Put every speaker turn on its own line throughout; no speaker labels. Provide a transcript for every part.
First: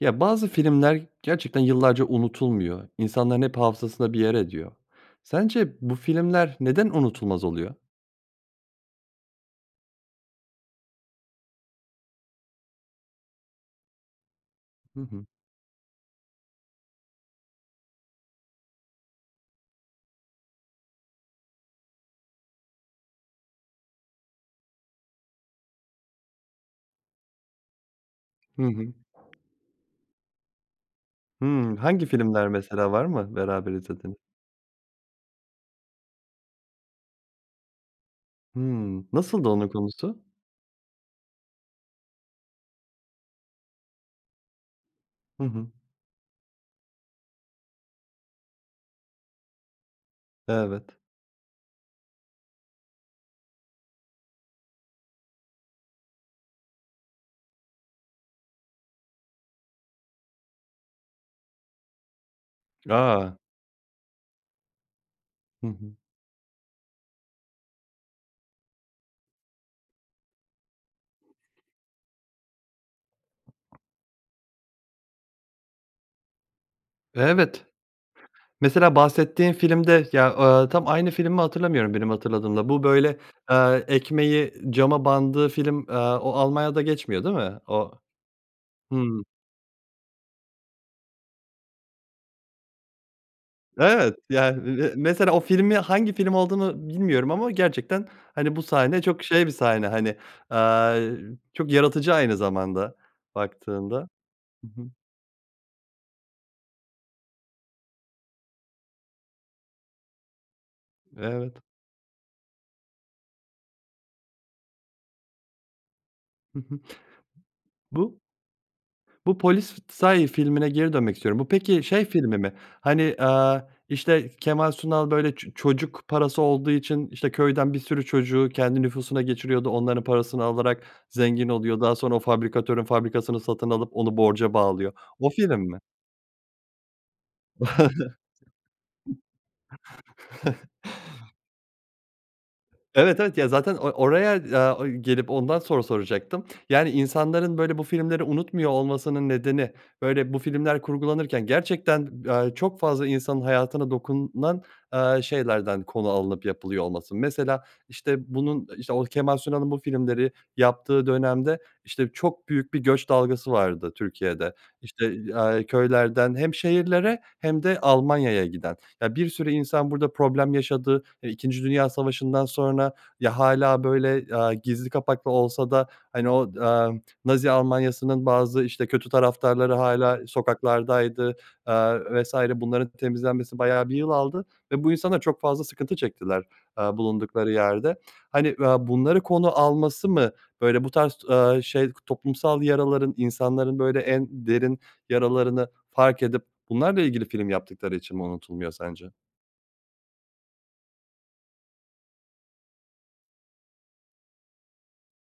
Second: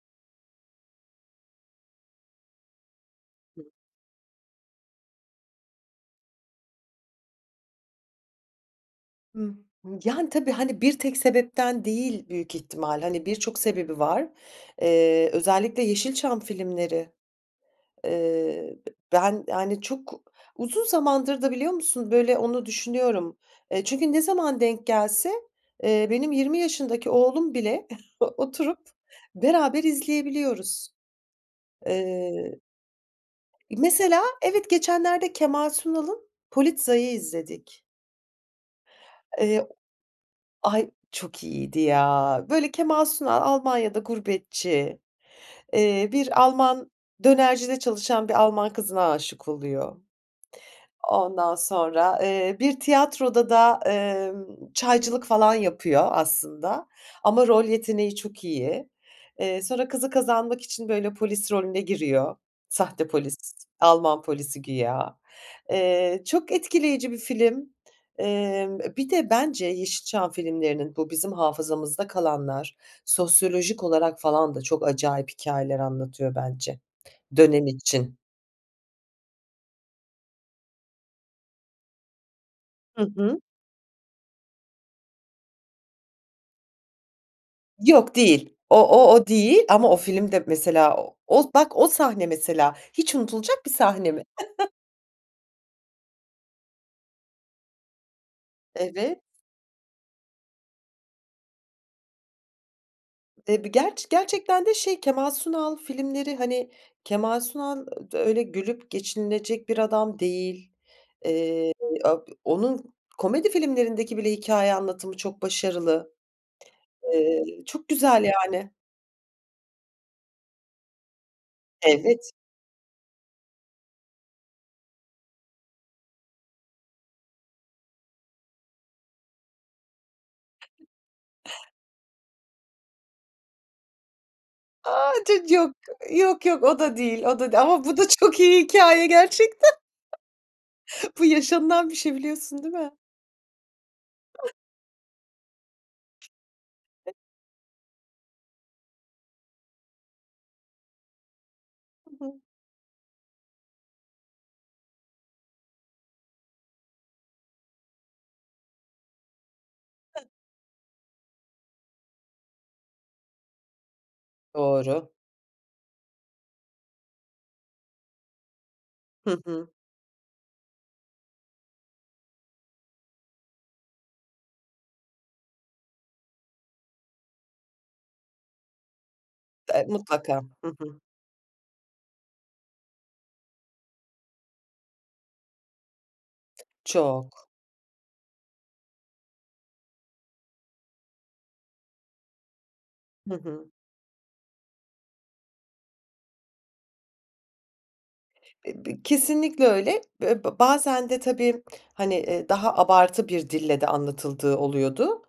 Ya, bazı filmler gerçekten yıllarca unutulmuyor, insanların hep
[unintelligible]
hafızasında bir yer ediyor. Sence bu filmler neden unutulmaz oluyor?
Hı. Yani, tabii, hani, bir tek sebepten değil büyük ihtimal, hani, birçok sebebi var.
Hı hı.
Eee, özellikle Yeşilçam filmleri. Eee, ben, yani, çok uzun zamandır da biliyor musun, böyle, onu düşünüyorum. Eee, çünkü ne zaman denk gelse, eee, benim 20 yaşındaki oğlum bile
Hı
oturup
hı.
beraber izleyebiliyoruz.
Hıı. Hangi filmler
Eee,
mesela var mı beraber izlediğin?
mesela evet, geçenlerde Kemal Sunal'ın Polizei'i izledik.
Hıı. Nasıldı
Eee
onun konusu?
Ay, çok iyiydi ya. Böyle, Kemal Sunal Almanya'da gurbetçi,
Hı hı.
eee, bir Alman dönercide çalışan bir Alman kızına aşık oluyor.
Evet.
Ondan sonra, eee, bir tiyatroda da, emm, çaycılık falan yapıyor aslında ama rol yeteneği çok iyi. Eee, sonra kızı kazanmak için, böyle, polis rolüne giriyor sahte polis,
A.
Alman polisi güya.
Hı hı.
Eee, çok etkileyici bir film. Emm, bir de bence Yeşilçam filmlerinin bu bizim hafızamızda kalanlar sosyolojik olarak falan da çok acayip hikayeler anlatıyor bence dönem
Evet.
için.
Mesela bahsettiğin filmde ya, aaa, tam aynı film mi hatırlamıyorum benim hatırladığımla. Bu,
Hı
böyle,
hı.
eee, ekmeği cama bandığı film, eee, o Almanya'da geçmiyor değil mi? O
Yok değil. O o
Hıı.
o değil ama o film de mesela o bak, o sahne mesela hiç unutulacak bir sahne
Evet.
mi?
Yani me mesela o filmi hangi film olduğunu bilmiyorum ama gerçekten, hani, bu sahne
Evet.
çok şey bir sahne, hani, aaa, çok yaratıcı aynı zamanda
Eee, bir
baktığında.
gerçek gerçekten de,
Hı hı.
şey, Kemal Sunal filmleri, hani, Kemal Sunal [unintelligible] öyle gülüp geçinilecek bir adam değil.
Evet.
Eee, a onun komedi filmlerindeki bile hikâye anlatımı çok başarılı.
Hı hı.
Eee, çok
Bu
güzel yani.
Bu Polizei filmine geri dönmek istiyorum. Bu peki şey
Evet.
filmi mi? Hani, eee, işte, Kemal Sunal böyle ço çocuk parası olduğu için, işte, köyden bir sürü çocuğu kendi nüfusuna geçiriyordu, onların parasını alarak zengin oluyor, daha sonra o fabrikatörün fabrikasını satın alıp onu borca bağlıyor.
A,
O
ço çok
film mi?
yok, yok o da değil, o da değil ama bu da çok iyi hikâye gerçekten. Bu yaşanılan bir şey biliyorsun değil mi?
Evet, evet. Ya, zaten or oraya, eee, gelip ondan soru soracaktım. Yani,
[unintelligible]
insanların, böyle, bu filmleri unutmuyor olmasının nedeni, böyle, bu filmler kurgulanırken gerçekten,
Hı hı.
eee, çok fazla insanın hayatına dokunan, eee, şeylerden konu alınıp yapılıyor olması. Mesela, işte, bunun, işte, o Kemal Sunal'ın bu
Hı.
filmleri yaptığı dönemde, işte, çok büyük bir göç dalgası vardı Türkiye'de.
Doğru.
İşte, aaa, köylerden hem şehirlere hem de Almanya'ya giden. Ya, bir
Hı
sürü
hı.
insan burada problem yaşadı. E, İkinci Dünya Savaşı'ndan sonra ya, hâlâ böyle, aaa, gizli kapaklı olsa da, hani, o, eee, Nazi Almanya'sının bazı, işte, kötü taraftarları
E,
hâlâ
mutlaka. Hı hı.
sokaklardaydı, eee vs. Bunların temizlenmesi bayağı bir yıl aldı ve bu insanlar çok fazla sıkıntı çektiler, eee,
Çok.
bulundukları yerde. Hani, eee, bunları konu alması mı, böyle, bu tarz, eee, şey, toplumsal yaraların
Hı hı.
insanların, böyle, en derin yaralarını fark edip bunlarla ilgili film yaptıkları için mi unutulmuyor
B b
sence?
kesinlikle öyle. Be be bazen de tabii, hani, eee, daha abartı bir dille de anlatıldığı oluyordu,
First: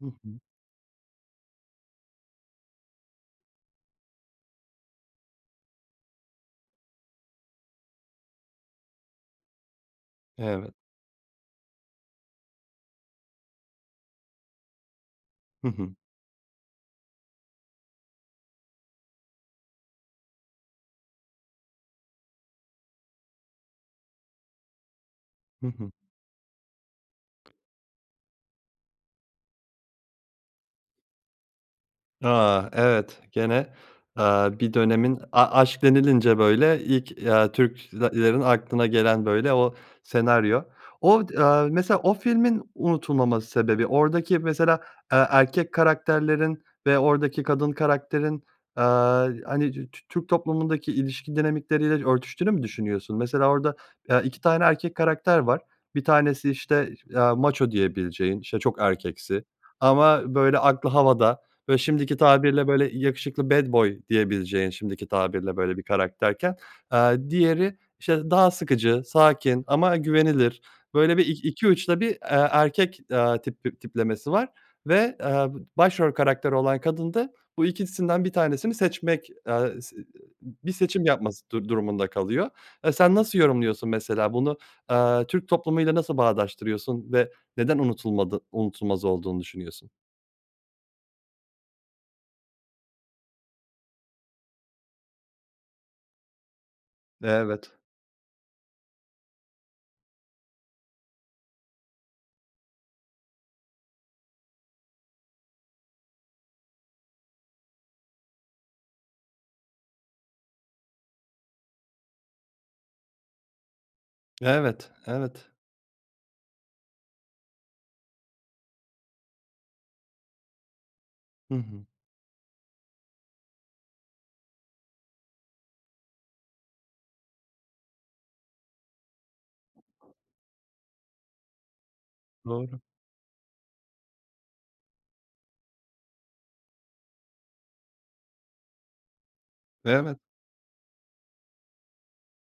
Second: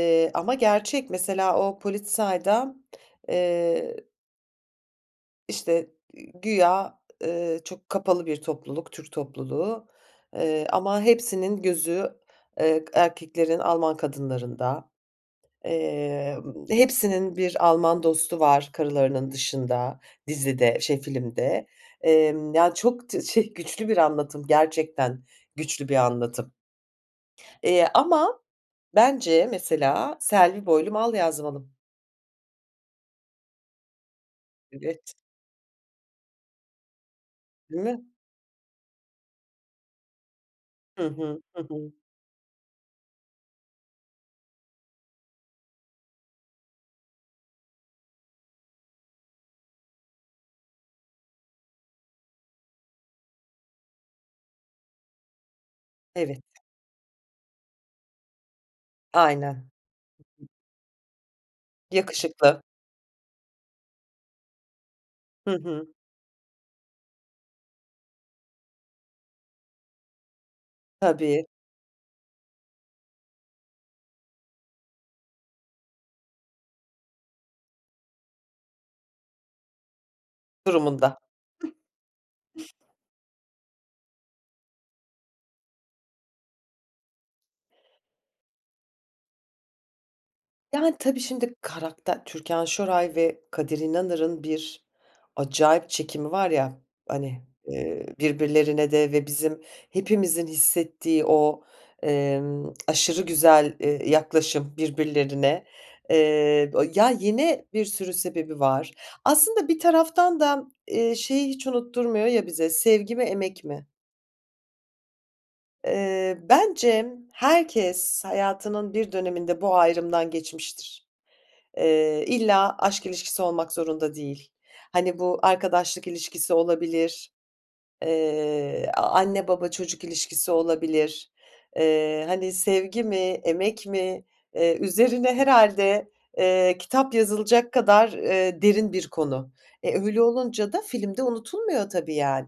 Hı hı.
ama gerçek mesela o Polizei'da eee işte, iii, güya, eee, çok kapalı bir topluluk Türk topluluğu. Eee,
Evet.
ama hepsinin gözü, eee, erkeklerin Alman kadınlarında,
Hı hı.
eee, ımm, hepsinin bir Alman dostu var karılarının dışında dizide şey filmde. Emm, yani, çok tı şey, güçlü bir anlatım gerçekten
Hı
güçlü
hı.
bir anlatım. Eee, ama bence mesela Selvi Boylum Al Yazmalım.
A! Evet, gene, aaa, bir
Evet.
dönemin a aşk denilince böyle ilk, ya,
Değil mi?
Türklerin aklına gelen, böyle, o senaryo.
Hı
O d
hı. Hı
aaa,
hı.
mesela o filmin unutulmama sebebi oradaki mesela, eee, erkek karakterlerin ve oradaki kadın karakterin, aaa, hani, dü Tü Türk toplumundaki ilişki dinamikleriyle örtüştüğünü mü düşünüyorsun? Mesela orada, eee, 2 tane erkek karakter var. Bir
Evet.
tanesi, işte, aaa, maço diyebileceğin, işte, çok erkeksi
Aynen.
ama, böyle, aklı havada ve şimdiki
Yakışıklı.
tabirle, böyle, yakışıklı bad boy diyebileceğin şimdiki
Hı
tabirle, böyle, bir
hı.
karakterken, aaa, diğeri, işte, daha sıkıcı, sakin ama güvenilir, böyle, bir ik
Tabii.
iki uçta bir, eee, erkek, aaa, tip tiplemesi var ve, aaa, başrol karakteri olan kadın da bu ikisinden bir tanesini seçmek, eee, s bir seçim
Durumunda. [unintelligible]
yapması du durumunda kalıyor. Eee, sen nasıl yorumluyorsun mesela bunu, aaa, Türk toplumu ile nasıl bağdaştırıyorsun ve neden unutulmadı unutulmaz olduğunu düşünüyorsun?
Yani, tabii, şimdi, karakter Türkan Şoray ve Kadir İnanır'ın bir acayip çekimi var ya, hani,
Evet.
eee, birbirlerine de ve bizim hepimizin hissettiği o, emm, aşırı güzel, eee, yaklaşım birbirlerine, eee, o ya, yine bir sürü sebebi var. Aslında bir taraftan da, eee, şeyi hiç unutturmuyor ya bize sevgi mi, emek mi?
Evet, evet.
Eee, bence herkes hayatının bir döneminde bu ayrımdan geçmiştir.
I hı.
Eee, illa aşk ilişkisi olmak zorunda değil. Hani, bu arkadaşlık ilişkisi olabilir, eee, a anne, baba, çocuk ilişkisi olabilir, eee, hani,
Doğru.
sevgi mi emek mi, eee, üzerine herhâde, eee, kitap yazılacak kadar, eee, derin bir konu. E,
Evet.
öyle, olunca da film de unutulmuyor tabii yani.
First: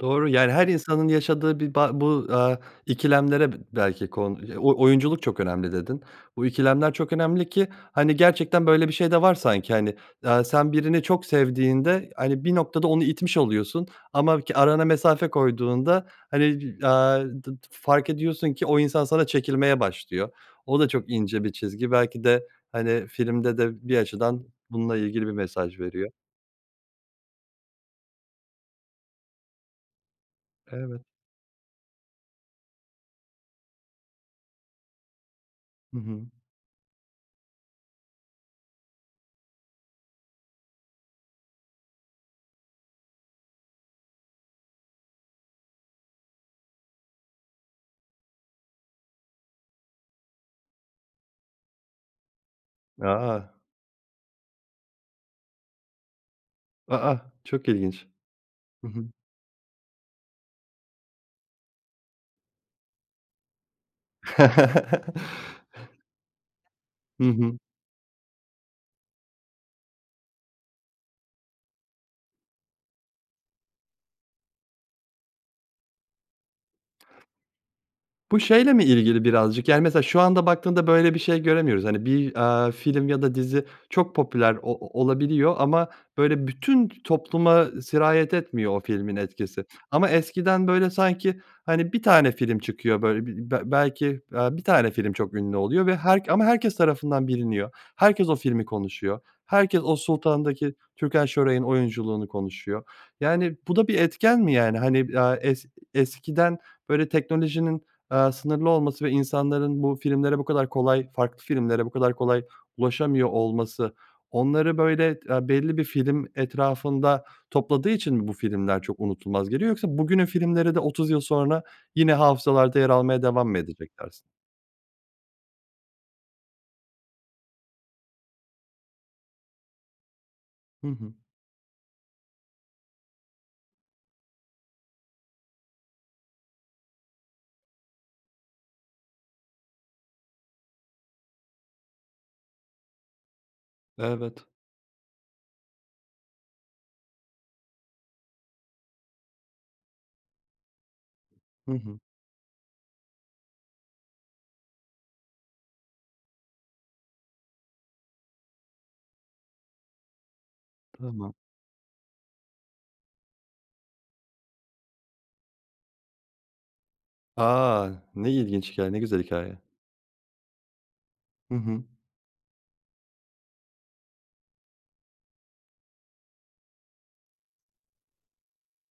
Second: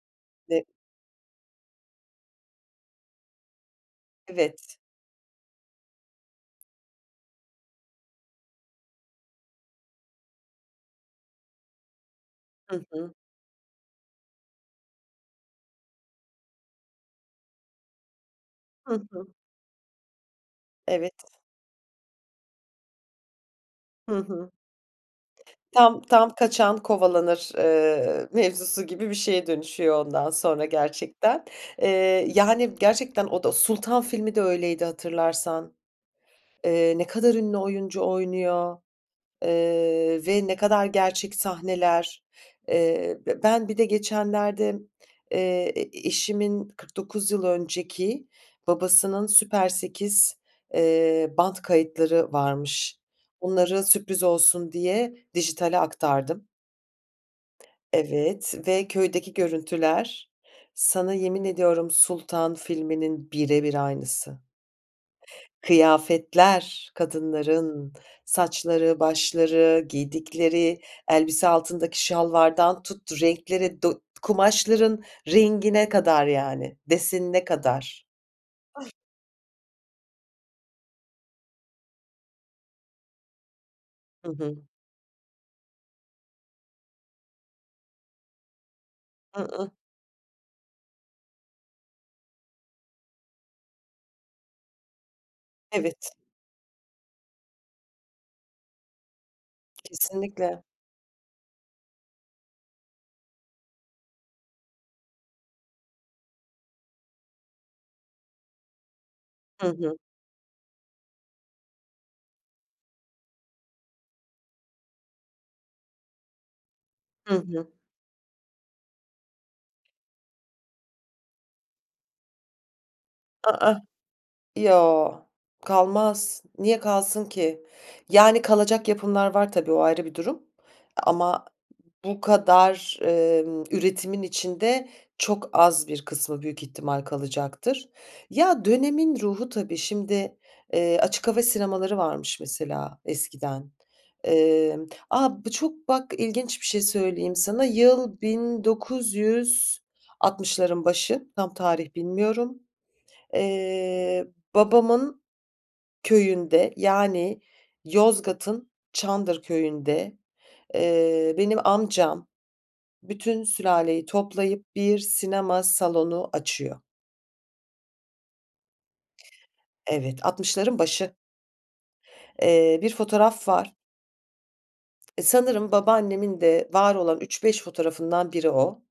Doğru, yani,
[unintelligible]
her insanın yaşadığı bi ba bu aaa, ikilemlere b belki kon
Evet.
o oyunculuk çok önemli dedin. Bu ikilemler çok önemli ki, hani, gerçekten, böyle, bir şey de var sanki, hani, aaa, sen birini çok sevdiğinde, hani, bir
Hı
noktada onu
hı.
itmiş oluyorsun ama ki arana mesafe koyduğunda, hani, d aaa d f fark ediyorsun ki o
Hı
insan
hı.
sana çekilmeye başlıyor. O da çok
Evet.
ince bir çizgi belki de, hani, filmde de bir
Hı
açıdan
hı.
bununla ilgili bir mesaj
Tam,
veriyor.
tam kaçan kovalanır, eee, mevzusu gibi bir şeye dönüşüyor ondan sonra
Evet.
gerçekten. Eee, yani, gerçekten o da Sultan filmi de öyleydi hatırlarsan.
Hı hı.
Eee, ne kadar ünlü oyuncu oynuyor, eee, ve ne kadar gerçek sahneler. Eee, be ben bir de geçenlerde, eee, e e eşimin 49 yıl önceki babasının süper 8 eee, bant kayıtları varmış.
A!
Bunları sürpriz olsun diye dijitale aktardım.
A, a! Çok ilginç.
Evet
Hı
ve
hı.
köydeki görüntüler. Sana yemin ediyorum Sultan filminin bire bir aynısı. Kıyafetler,
Hı hı.
kadınların saçları, başları, giydikleri elbise, altındaki şalvardan tut, renkleri, do kumaşların rengine kadar, yani, desenine kadar.
Bu şeyle mi ilgili birazcık, yani, mesela şu anda baktığımda böyle bir şey göremiyoruz. Hani, bir, aaa, film ya da dizi çok
Hı hı.
popüler o olabiliyor ama, böyle, bütün topluma sirayet etmiyor o filmin
I
etkisi
ıh.
ama eskiden, böyle, sanki, hani, bir tane film çıkıyor, böyle, b b belki, eee, bir tane film çok ünlü oluyor ve
Evet.
her ama herkes tarafından biliniyor. Herkes o filmi konuşuyor. Herkes o
Kesinlikle.
Sultan'daki Türkan Şoray'ın oyunculuğunu konuşuyor. Yani, bu da bir etken mi yani? Hani, eee, es eskiden, böyle, teknolojinin, eee, sınırlı olması ve
Hı
insanların
hı.
bu filmlere bu kadar kolay, farklı filmlere bu kadar kolay ulaşamıyor olması onları, böyle, eee, belli bir film etrafında
Hı hı.
topladığı için mi bu filmler çok unutulmaz geliyor yoksa bugünün filmleri de otuz yıl sonra yine hafızalarda yer almaya devam
A,
mı
ah.
edecek dersin?
Yo, kalmaz. Niye kalsın ki? Yani, kalacak yapımlar var tabii o ayrı bir durum
Hı hı.
ama bu kadar, emm, üretimin içinde çok az bir kısmı büyük ihtimal kalacaktır. Ya, dönemin ruhu tabii şimdi, eee, açık hava sinemaları varmış mesela eskiden.
Evet.
Eee A, bu çok bak ilginç bir şey söyleyeyim sana, yıl 1960'ların başı, tam
Hı
tarih
hı.
bilmiyorum. Eee, babamın köyünde, yani, Yozgat'ın Çandır Köyü'nde,
Tamam.
eee, benim amcam bütün sülaleyi toplayıp bir sinema salonu açıyor.
A! Ne ilginç hikâye, ne güzel hikâye.
Evet, 60'ların başı.
Hı hı.
Eee, bir fotoğraf var. Sanırım babaannemin de var olan 3-5 fotoğrafından biri o.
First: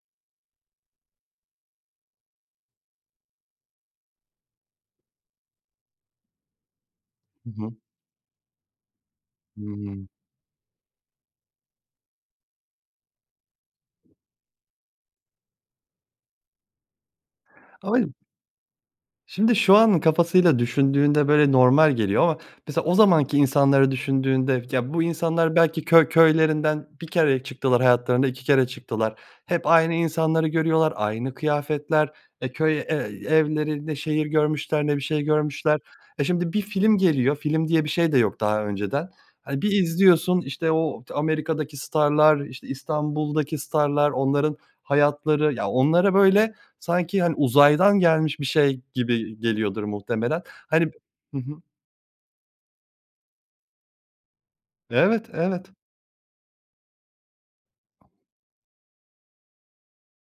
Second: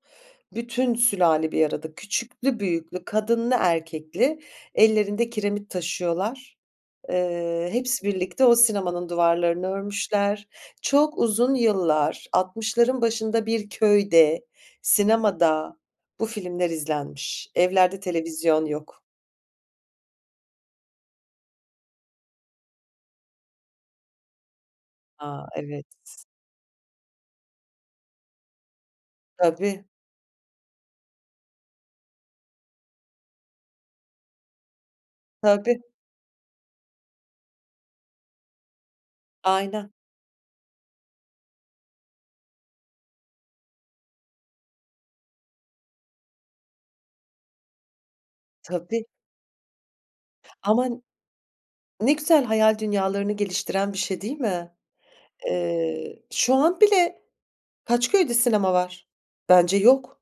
Bütün sülale bir arada küçüklü büyüklü, kadınlı erkekli ellerinde kiremit taşıyorlar.
Hı
Eee,
hı.
hepsi birlikte o sinemanın duvarlarını
Hımm.
örmüşler. Çok uzun yıllar, 60'ların başında bir köyde sinemada bu filmler izlenmiş. Evlerde
[unintelligible]
televizyon yok.
Şimdi şu anın kafasıyla düşündüğünde, böyle, normal geliyor ama mesela o zamanki insanları düşündüğünde, ya, bu
A,
insanlar
evet.
belki köy köylerinden 1 kereye çıktılar hayatlarında, 2 kere çıktılar. Hep
Tabii.
aynı insanları görüyorlar aynı kıyafetler e, köy e evlerinde ne şehir görmüşler ne bir şey görmüşler.
Tabii.
E, şimdi bir film geliyor film diye bir şey de yok daha önceden, hani, bir
Ayna.
izliyorsun, işte, o Amerika'daki starlar, işte, İstanbul'daki starlar onların hayatları ya, onlara, böyle, sanki, hani, uzaydan gelmiş bir şey
Tabii.
gibi geliyordur muhtemelen. Hani
Ama
hı hı.
ne güzel hayal dünyalarını geliştiren bir şey değil mi?
Evet, evet.
Eee, şu an bile kaç köyde sinema var? Bence yok.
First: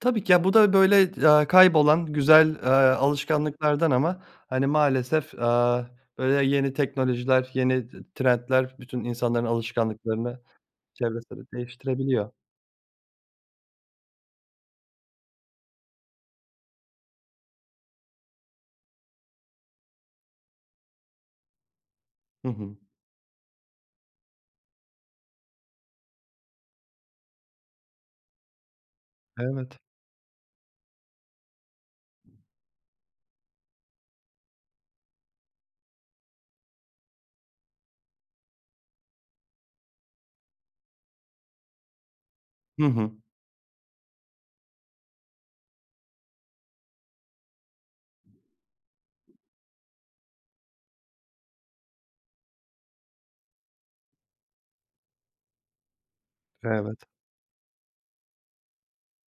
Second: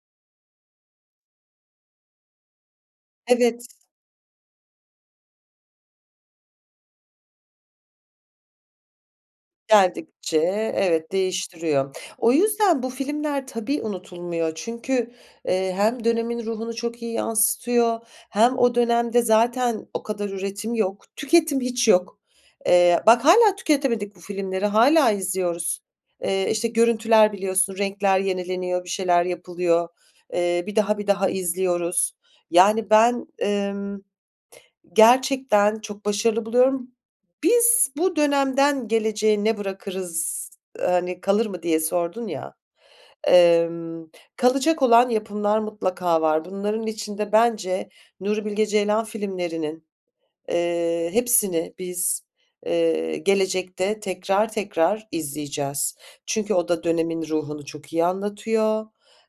Tabii ki. Ya, bu da, böyle, eee, ya kaybolan, güzel, eee,
Evet.
alışkanlıklardan ama, hani, maalesef, aaa, böyle, yeni teknolojiler, yeni trendler bütün insanların
Geldikçe
alışkanlıklarını
evet,
çevresini
değiştiriyor.
değiştirebiliyor.
O yüzden bu filmler tabii unutulmuyor çünkü, eee, hem dönemin ruhunu çok iyi yansıtıyor hem o dönemde zaten o kadar üretim yok, tüketim hiç yok.
Hı hı.
Eee, bak hâlâ tüketemedik bu filmleri, hâlâ izliyoruz. Eee, işte, görüntüler biliyorsun renkler yenileniyor, bir şeyler
Evet.
yapılıyor. Eee, bir daha, bir daha izliyoruz. Yani ben, ımm, gerçekten çok başarılı buluyorum. "Biz bu dönemden geleceğe ne bırakırız, eee, hani, kalır mı?" diye sordun ya.
Hı hı.
Emm, kalacak olan yapımlar mutlaka var. Bunların içinde bence Nuri Bilge Ceylan filmlerinin, eee, hepsini biz, eee, gelecekte tekrar tekrar izleyeceğiz. Çünkü o da
Evet.
dönemin ruhunu çok iyi anlatıyor,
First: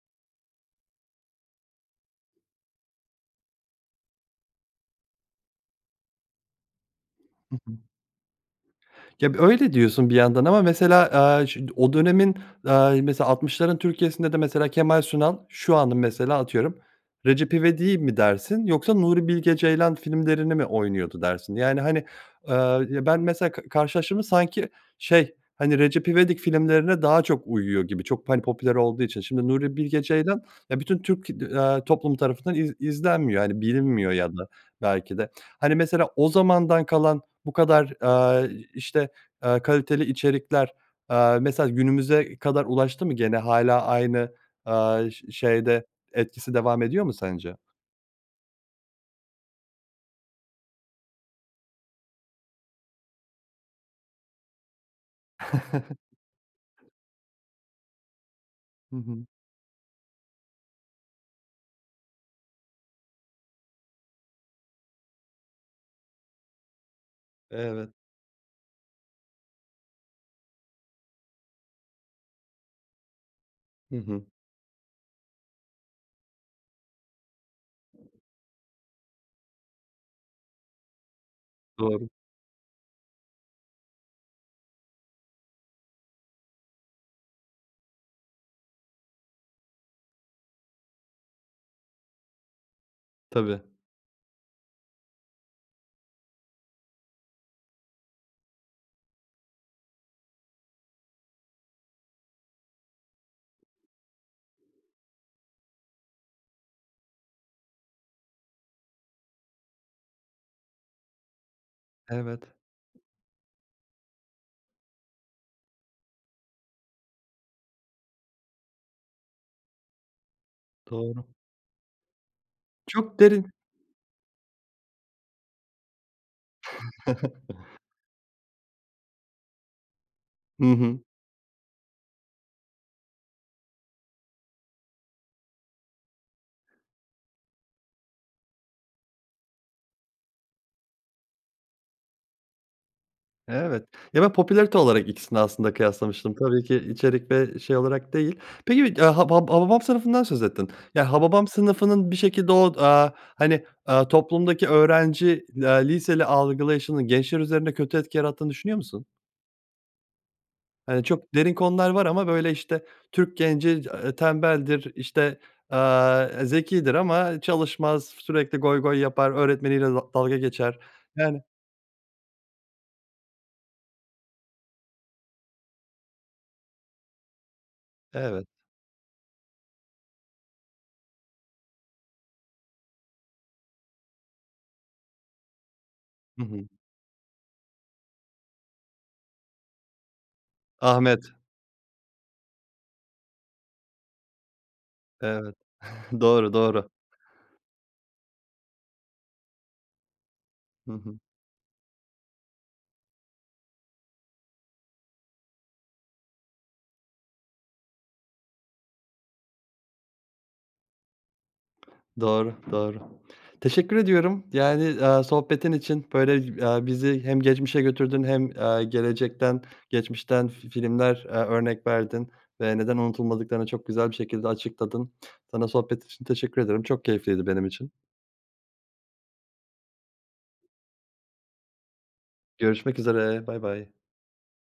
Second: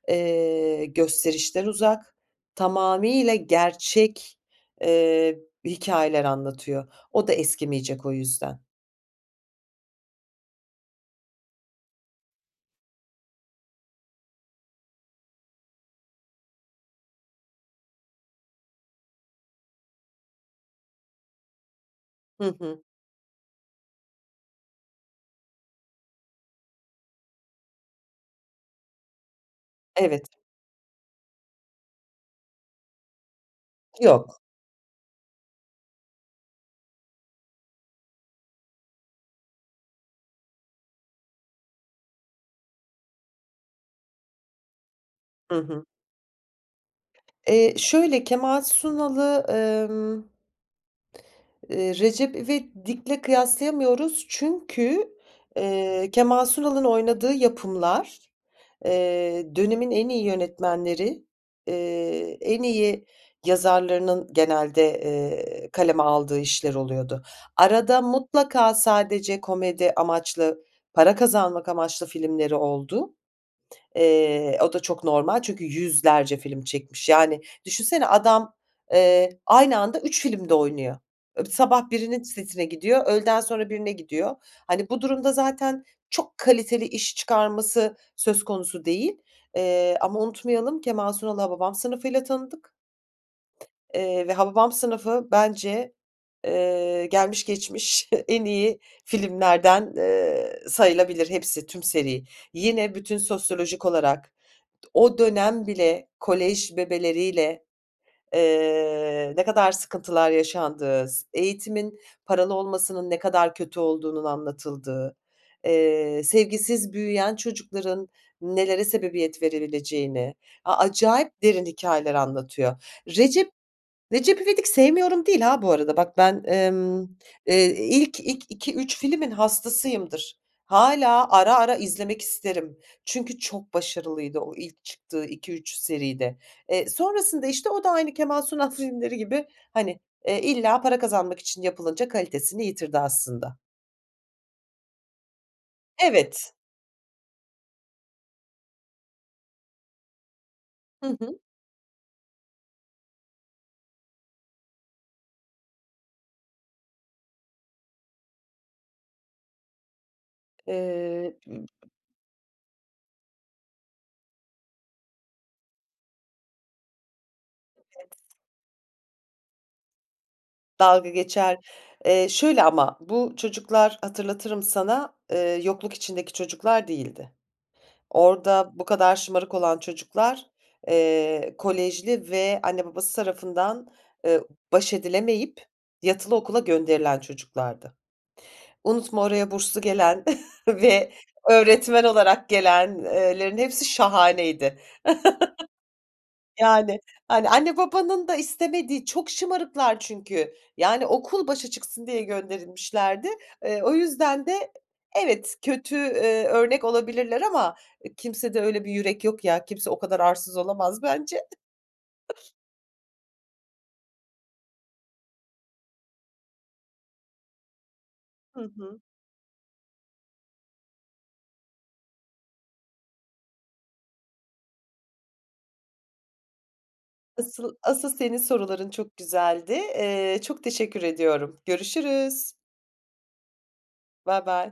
eee, gösterişten uzak, tamamıyla gerçek, eee, hikâyeler anlatıyor. O da
Hı hı.
eskimeyecek o yüzden.
Ya, böyle diyorsun bir yandan ama mesela, aaa, ş o dönemin, aaa, mesela 60'ların Türkiye'sinde de mesela Kemal Sunal şu anın mesela atıyorum Recep İvedik'i mi dersin yoksa Nuri Bilge Ceylan filmlerini mi oynuyordu dersin? Yani, hani,
Hı hı.
aaa, ben mesela k karşılaştırdım mı sanki, şey, hani, Recep İvedik filmlerine daha çok uyuyor gibi çok, hani, popüler olduğu için şimdi Nuri Bilge
Evet.
Ceylan ya, bütün Türk, aaa, toplumu tarafından iz izlenmiyor, hani, bilinmiyor ya
Yok.
da belki de, hani, mesela o zamandan kalan bu kadar, aaa, işte, aaa, kaliteli içerikler, aaa, mesela günümüze kadar ulaştı mı gene hâlâ aynı, aaa, ş
Hı hı.
şeyde etkisi devam ediyor mu sence?
Eee, şöyle, Kemal Sunal'ı, emm ııı, Recep İvedik'le kıyaslayamıyoruz çünkü, eee, Kemal Sunal'ın oynadığı yapımlar,
Hı hı.
eee, dönemin en iyi yönetmenleri, eee, en iyi yazarlarının genelde, eee, kaleme aldığı işler oluyordu.
Evet.
Arada mutlaka sadece komedi amaçlı para kazanmak amaçlı filmleri oldu.
Hı hı.
Eee, o da çok normal çünkü 100'lerce film çekmiş. Yani, düşünsene adam, eee, aynı anda 3 filmde oynuyor. Sabah
Doğru.
birinin setine gidiyor, öğleden sonra birine gidiyor. Hani, bu durumda zaten çok kaliteli iş çıkarması söz konusu değil, eee, ama unutmayalım Kemal Sunal'ı Hababam Sınıfı'yla tanıdık,
Tabii.
eee, ve Hababam Sınıfı bence, eee, gelmiş geçmiş en iyi filmlerden, eee, sayılabilir hepsi, tüm seri. Yine bütün sosyolojik olarak o dönem bile kolej bebeleriyle, eee, ne kadar sıkıntılar yaşandığı, s eğitimin
Evet.
paralı olmasının ne kadar kötü olduğunun anlatıldığı, eee, sevgisiz büyüyen çocukların nelere sebebiyet verileceğini, a
Doğru.
acayip derin hikâyeler anlatıyor.
Çok derin.
Recep Recep İvedik sevmiyorum değil ha, bu arada bak ben, ımm, eee, ilk, ilk 2-3 filmin hastasıyımdır.
Hı hı.
Hâlâ ara ara izlemek isterim. Çünkü çok başarılıydı o ilk çıktığı 2-3 seride. Eee, sonrasında, işte, o da aynı Kemal Sunal filmleri gibi, hani, eee, illa para kazanmak için yapılınca kalitesini yitirdi aslında.
Evet. Ya, ben popülarite olarak ikisini aslında kıyaslamıştım.
Evet.
Tabii ki içerik ve şey olarak değil. Peki, [unintelligible] Haba Hababam Sınıfı'ndan söz ettin.
Hı
Ya,
hı.
Hababam Sınıfı'nın bir şekilde o, aaa, hani, aaa, toplumdaki öğrenci, eee, liseli algılayışının gençler üzerine kötü etki yarattığını düşünüyor musun? Hani, çok
Eee
derin konular var ama, böyle, işte, Türk genci, eee, tembeldir, işte, aaa, zekidir ama çalışmaz,
Evet.
sürekli goy goy yapar, öğretmeniyle da dalga geçer.
Dalga
Yani
geçer. Eee, şöyle ama bu çocuklar hatırlatırım sana, eee, yokluk içindeki çocuklar değildi.
Evet.
Orada bu kadar şımarık olan çocuklar, eee, kolejli ve anne babası tarafından, eee, baş edilemeyip yatılı
Hı
okula
hı.
gönderilen çocuklardı. Unutma oraya burslu gelen ve
Ahmet.
öğretmen olarak gelen eee, lerin hepsi şahaneydi.
Evet. Doğru, doğru.
Yani. Hani, anne babanın da istemediği. Çok şımarıklar çünkü.
Hı
Yani,
hı.
okul başa çıksın diye gönderilmişlerdi. Eee, o yüzden de e evet kötü, eee, örnek olabilirler ama, eee, kimsede öyle bir yürek yok ya. Kimse o kadar arsız olamaz bence.
Doğru, doğru. Teşekkür ediyorum. Yani, eee, sohbetin için, böyle, eee, bizi hem geçmişe götürdün hem,
Hı
eee,
hı.
gelecekten geçmişten fi filmler, eee, örnek verdin ve neden unutulmadıklarını çok güzel bir şekilde açıkladın. Sana sohbet için teşekkür ederim. Çok keyifliydi benim
Asıl
için.
asıl senin soruların çok güzeldi. Eee, çok teşekkür ediyorum. Görüşürüz.
Görüşmek üzere, baybay.
Baybay.